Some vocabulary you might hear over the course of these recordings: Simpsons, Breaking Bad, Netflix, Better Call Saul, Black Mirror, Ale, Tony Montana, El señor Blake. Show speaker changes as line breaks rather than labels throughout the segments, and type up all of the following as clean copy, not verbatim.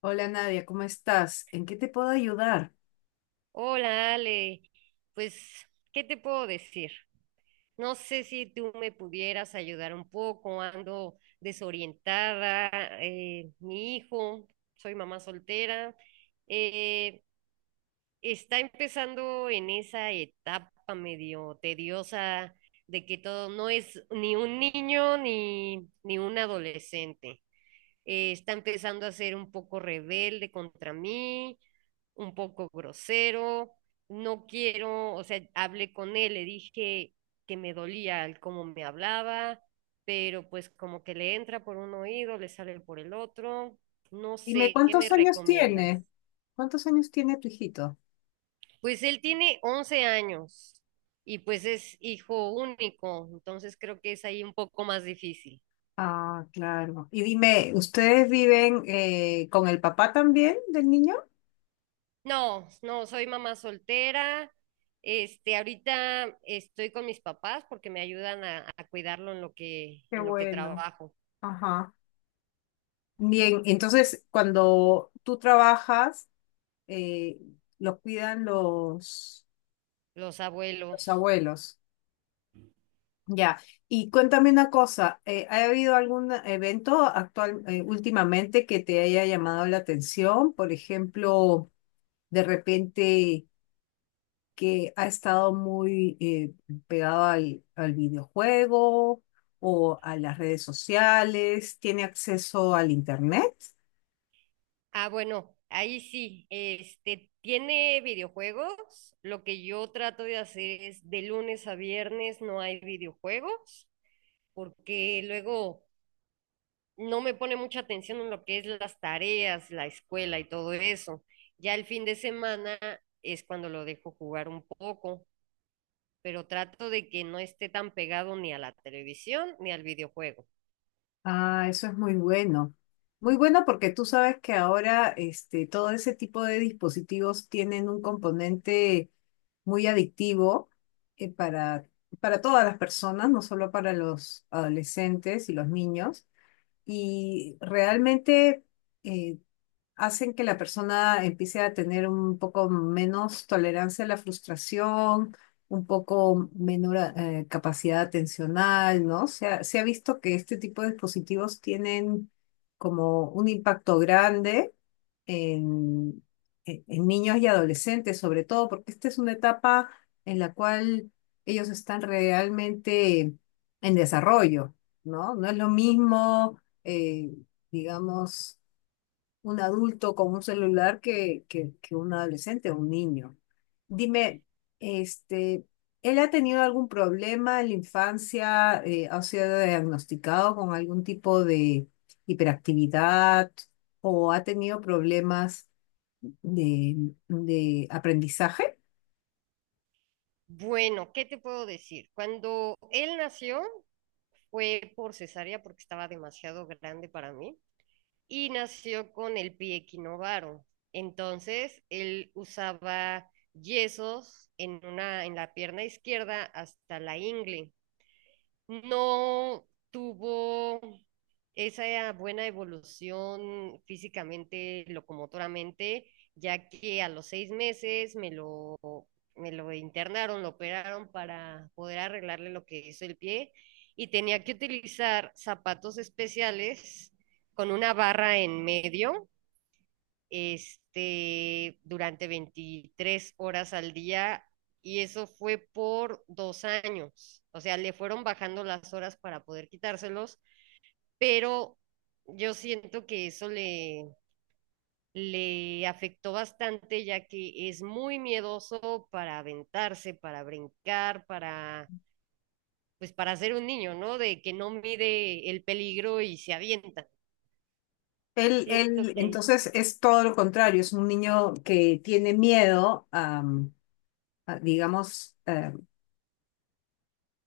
Hola Nadia, ¿cómo estás? ¿En qué te puedo ayudar?
Hola, Ale. Pues, ¿qué te puedo decir? No sé si tú me pudieras ayudar un poco. Ando desorientada. Mi hijo, soy mamá soltera, eh, está empezando en esa etapa medio tediosa de que todo no es ni un niño ni un adolescente. Está empezando a ser un poco rebelde contra mí, un poco grosero, no quiero, o sea, hablé con él, le dije que me dolía el cómo me hablaba, pero pues como que le entra por un oído, le sale por el otro, no
Dime,
sé, ¿qué me
¿cuántos años tiene?
recomiendas?
¿Cuántos años tiene tu hijito?
Pues él tiene 11 años y pues es hijo único, entonces creo que es ahí un poco más difícil.
Ah, claro. Y dime, ¿ustedes viven con el papá también del niño?
No, no, soy mamá soltera. Este, ahorita estoy con mis papás porque me ayudan a cuidarlo
Qué
en lo que
bueno.
trabajo,
Ajá. Bien, entonces cuando tú trabajas, eh, los cuidan
los
los
abuelos.
abuelos. Ya. Y cuéntame una cosa, ¿ha habido algún evento actual, últimamente que te haya llamado la atención? Por ejemplo, de repente que ha estado muy pegado al videojuego o a las redes sociales, tiene acceso al internet.
Ah, bueno, ahí sí, este, tiene videojuegos. Lo que yo trato de hacer es de lunes a viernes no hay videojuegos, porque luego no me pone mucha atención en lo que es las tareas, la escuela y todo eso. Ya el fin de semana es cuando lo dejo jugar un poco. Pero trato de que no esté tan pegado ni a la televisión ni al videojuego.
Ah, eso es muy bueno. Muy bueno porque tú sabes que ahora este, todo ese tipo de dispositivos tienen un componente muy adictivo eh, para, para todas las personas, no solo para los adolescentes y los niños. Y realmente eh, hacen que la persona empiece a tener un poco menos tolerancia a la frustración, un poco menor capacidad atencional, ¿no? Se ha visto que este tipo de dispositivos tienen como un impacto grande en, en niños y adolescentes, sobre todo porque esta es una etapa en la cual ellos están realmente en desarrollo, ¿no? No es lo mismo, digamos un adulto con un celular que un adolescente o un niño. Dime, este, ¿él ha tenido algún problema en la infancia? ¿Ha sido diagnosticado con algún tipo de hiperactividad o ha tenido problemas de, de aprendizaje?
Bueno, ¿qué te puedo decir? Cuando él nació fue por cesárea porque estaba demasiado grande para mí y nació con el pie equinovaro. Entonces, él usaba yesos en una en la pierna izquierda hasta la ingle. No tuvo esa buena evolución físicamente, locomotoramente, ya que a los 6 meses me lo internaron, lo operaron para poder arreglarle lo que hizo el pie y tenía que utilizar zapatos especiales con una barra en medio, este, durante 23 horas al día y eso fue por 2 años. O sea, le fueron bajando las horas para poder quitárselos pero yo siento que le afectó bastante, ya que es muy miedoso para aventarse, para brincar, para, pues para ser un niño, ¿no? De que no mide el peligro y se avienta. Siento que
Entonces es todo lo contrario, es un niño que tiene miedo digamos,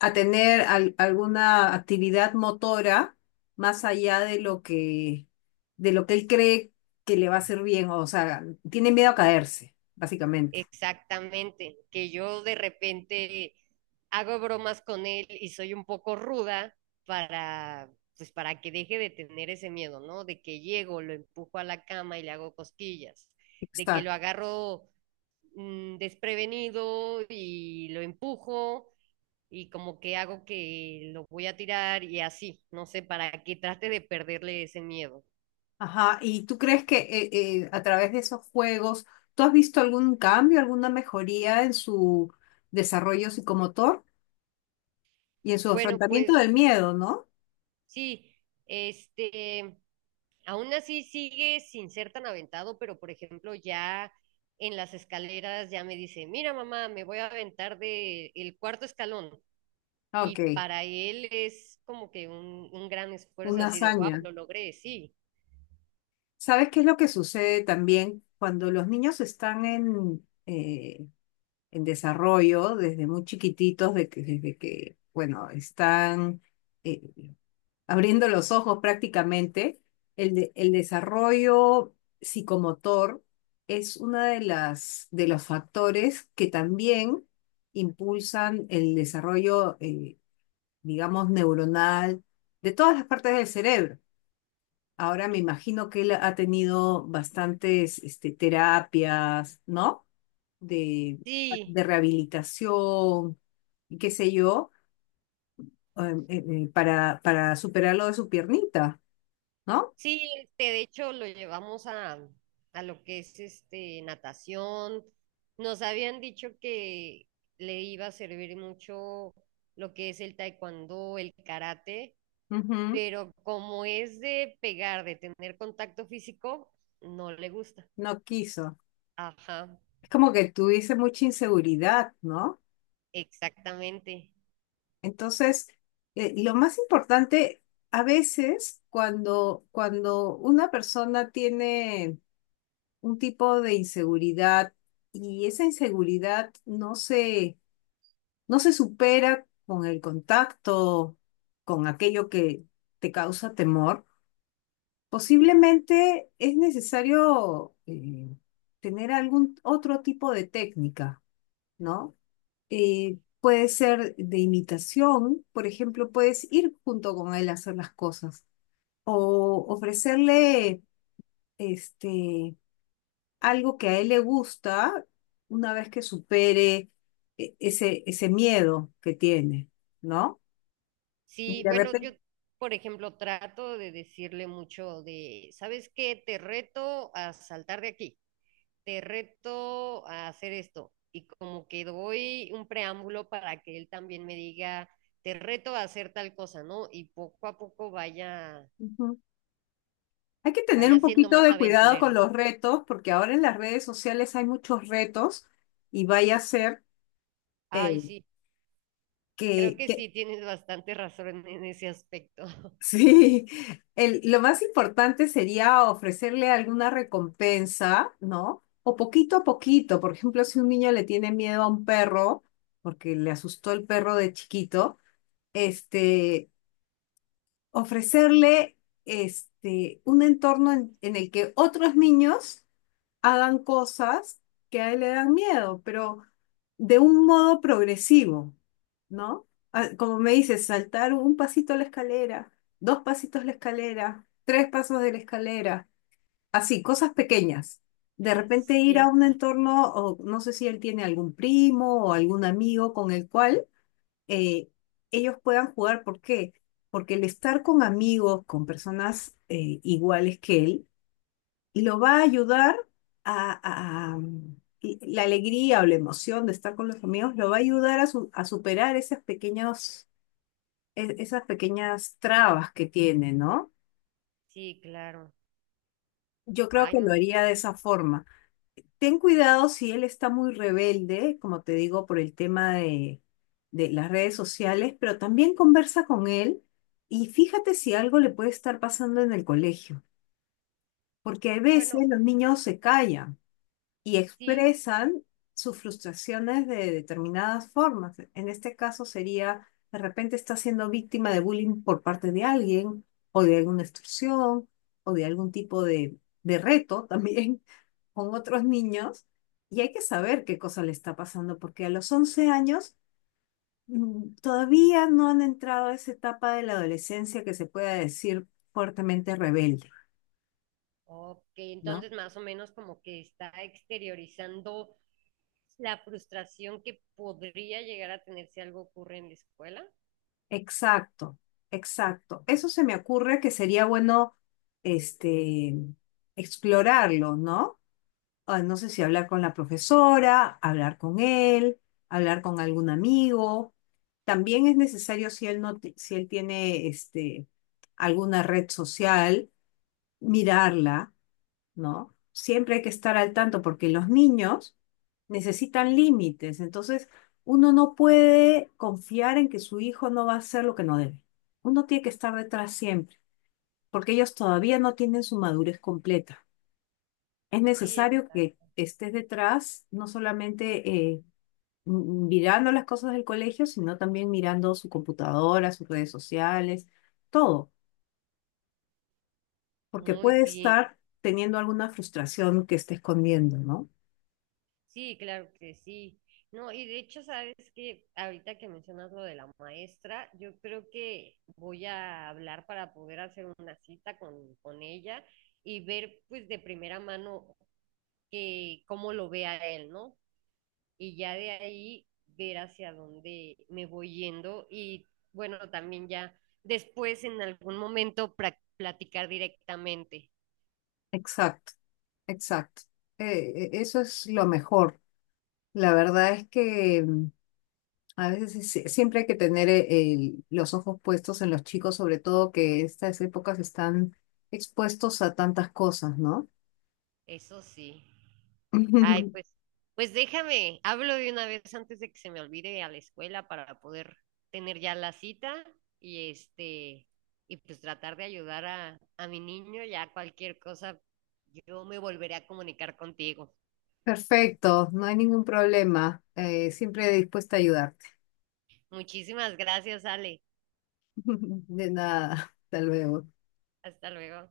a tener alguna actividad motora más allá de de lo que él cree que le va a hacer bien, o sea, tiene miedo a caerse, básicamente.
exactamente, que yo de repente hago bromas con él y soy un poco ruda para, pues para que deje de tener ese miedo, ¿no? De que llego, lo empujo a la cama y le hago cosquillas, de que lo
Exacto.
agarro desprevenido y lo empujo y como que hago que lo voy a tirar y así, no sé, para que trate de perderle ese miedo.
Ajá, ¿y tú crees que a través de esos juegos, tú has visto algún cambio, alguna mejoría en su desarrollo psicomotor y en su
Bueno,
afrontamiento del
pues
miedo, ¿no?
sí, este... Aún así sigue sin ser tan aventado, pero por ejemplo ya en las escaleras ya me dice, mira mamá, me voy a aventar de el cuarto escalón.
Ok,
Y para él es como que un gran esfuerzo
una
así de, wow,
hazaña.
lo logré, sí,
¿Sabes qué es lo que sucede también cuando los niños están en desarrollo desde muy chiquititos, desde que, bueno, están eh, abriendo los ojos prácticamente, el desarrollo psicomotor es una de de los factores que también impulsan el desarrollo, digamos, neuronal de todas las partes del cerebro. Ahora me imagino que él ha tenido bastantes este, terapias, ¿no? De,
sí,
de rehabilitación, y qué sé yo, para superar lo de su piernita, ¿no?
sí, este, de hecho lo llevamos a lo que es este, natación. Nos habían dicho que le iba a servir mucho lo que es el taekwondo, el karate,
Ujú.
pero como es de pegar, de tener contacto físico, no le gusta.
No quiso.
Ajá,
Es como que tuviese mucha inseguridad, ¿no?
exactamente.
Entonces, lo más importante, a veces, cuando una persona tiene un tipo de inseguridad y esa inseguridad no se supera con el contacto, con aquello que te causa temor. Posiblemente es necesario tener algún otro tipo de técnica, ¿no? Puede ser de imitación, por ejemplo, puedes ir junto con él a hacer las cosas o ofrecerle este, algo que a él le gusta una vez que supere ese miedo que tiene, ¿no?
Sí,
De
bueno, yo,
repente,
por ejemplo, trato de decirle mucho de, ¿sabes qué? Te reto a saltar de aquí, te reto a hacer esto. Y como que doy un preámbulo para que él también me diga, te reto a hacer tal cosa, ¿no? Y poco a poco
ujú. Hay que tener un
vaya siendo
poquito
más
de cuidado con
aventurero.
los retos, porque ahora en las redes sociales hay muchos retos y vaya a ser
Ay,
eh,
sí. Creo
que,
que
que-
sí, tienes bastante razón en ese aspecto.
sí, lo más importante sería ofrecerle alguna recompensa, ¿no? O poquito a poquito, por ejemplo, si un niño le tiene miedo a un perro, porque le asustó el perro de chiquito, este, ofrecerle este, un entorno en el que otros niños hagan cosas que a él le dan miedo, pero de un modo progresivo, ¿no? Ah, como me dices, saltar un pasito a la escalera, dos pasitos a la escalera, tres pasos de la escalera, así, cosas pequeñas. De repente ir
Sí,
a un entorno, o no sé si él tiene algún primo o algún amigo con el cual eh, ellos puedan jugar. ¿Por qué? Porque el estar con amigos, con personas iguales que él, lo va a ayudar a, a- y la alegría o la emoción de estar con los amigos, lo va a ayudar a, a superar esas pequeñas trabas que tiene, ¿no?
sí, claro.
Yo creo
Ay,
que lo
no.
haría de esa forma. Ten cuidado si él está muy rebelde, como te digo, por el tema de las redes sociales, pero también conversa con él y fíjate si algo le puede estar pasando en el colegio, porque a veces
Bueno,
los niños se callan y
sí,
expresan sus frustraciones de determinadas formas. En este caso sería, de repente está siendo víctima de bullying por parte de alguien o de alguna extorsión o de algún tipo de reto también con otros niños y hay que saber qué cosa le está pasando, porque a los 11 años mm, todavía no han entrado a esa etapa de la adolescencia que se pueda decir fuertemente rebelde,
ok,
¿no?
entonces más o menos como que está exteriorizando la frustración que podría llegar a tener si algo ocurre en la escuela.
Exacto, exacto. Eso se me ocurre que sería bueno, este, explorarlo, ¿no? Ah, no sé si hablar con la profesora, hablar con él, hablar con algún amigo. También es necesario si él si él tiene este, alguna red social, mirarla, ¿no? Siempre hay que estar al tanto porque los niños necesitan límites. Entonces, uno no puede confiar en que su hijo no va a hacer lo que no debe. Uno tiene que estar detrás siempre, porque ellos todavía no tienen su madurez completa. Es
Sí,
necesario que
exacto.
estés detrás, no solamente eh, mirando las cosas del colegio, sino también mirando su computadora, sus redes sociales, todo, porque
Muy
puede
bien.
estar teniendo alguna frustración que esté escondiendo, ¿no?
Sí, claro que sí. No, y de hecho, sabes que ahorita que mencionas lo de la maestra, yo creo que voy a hablar para poder hacer una cita con ella y ver pues de primera mano que cómo lo ve a él, ¿no? Y ya de ahí ver hacia dónde me voy yendo y bueno, también ya después en algún momento platicar directamente.
Exacto, exacto. Eso es lo mejor. La verdad es que mm, a veces siempre hay que tener los ojos puestos en los chicos, sobre todo que estas épocas están expuestos a tantas cosas, ¿no?
Eso sí. Ay, pues, pues déjame, hablo de una vez antes de que se me olvide a la escuela para poder tener ya la cita y este, y pues tratar de ayudar a mi niño, ya cualquier cosa, yo me volveré a comunicar contigo.
Perfecto, no hay ningún problema. Siempre dispuesta a ayudarte.
Muchísimas gracias, Ale.
De nada, hasta luego.
Hasta luego.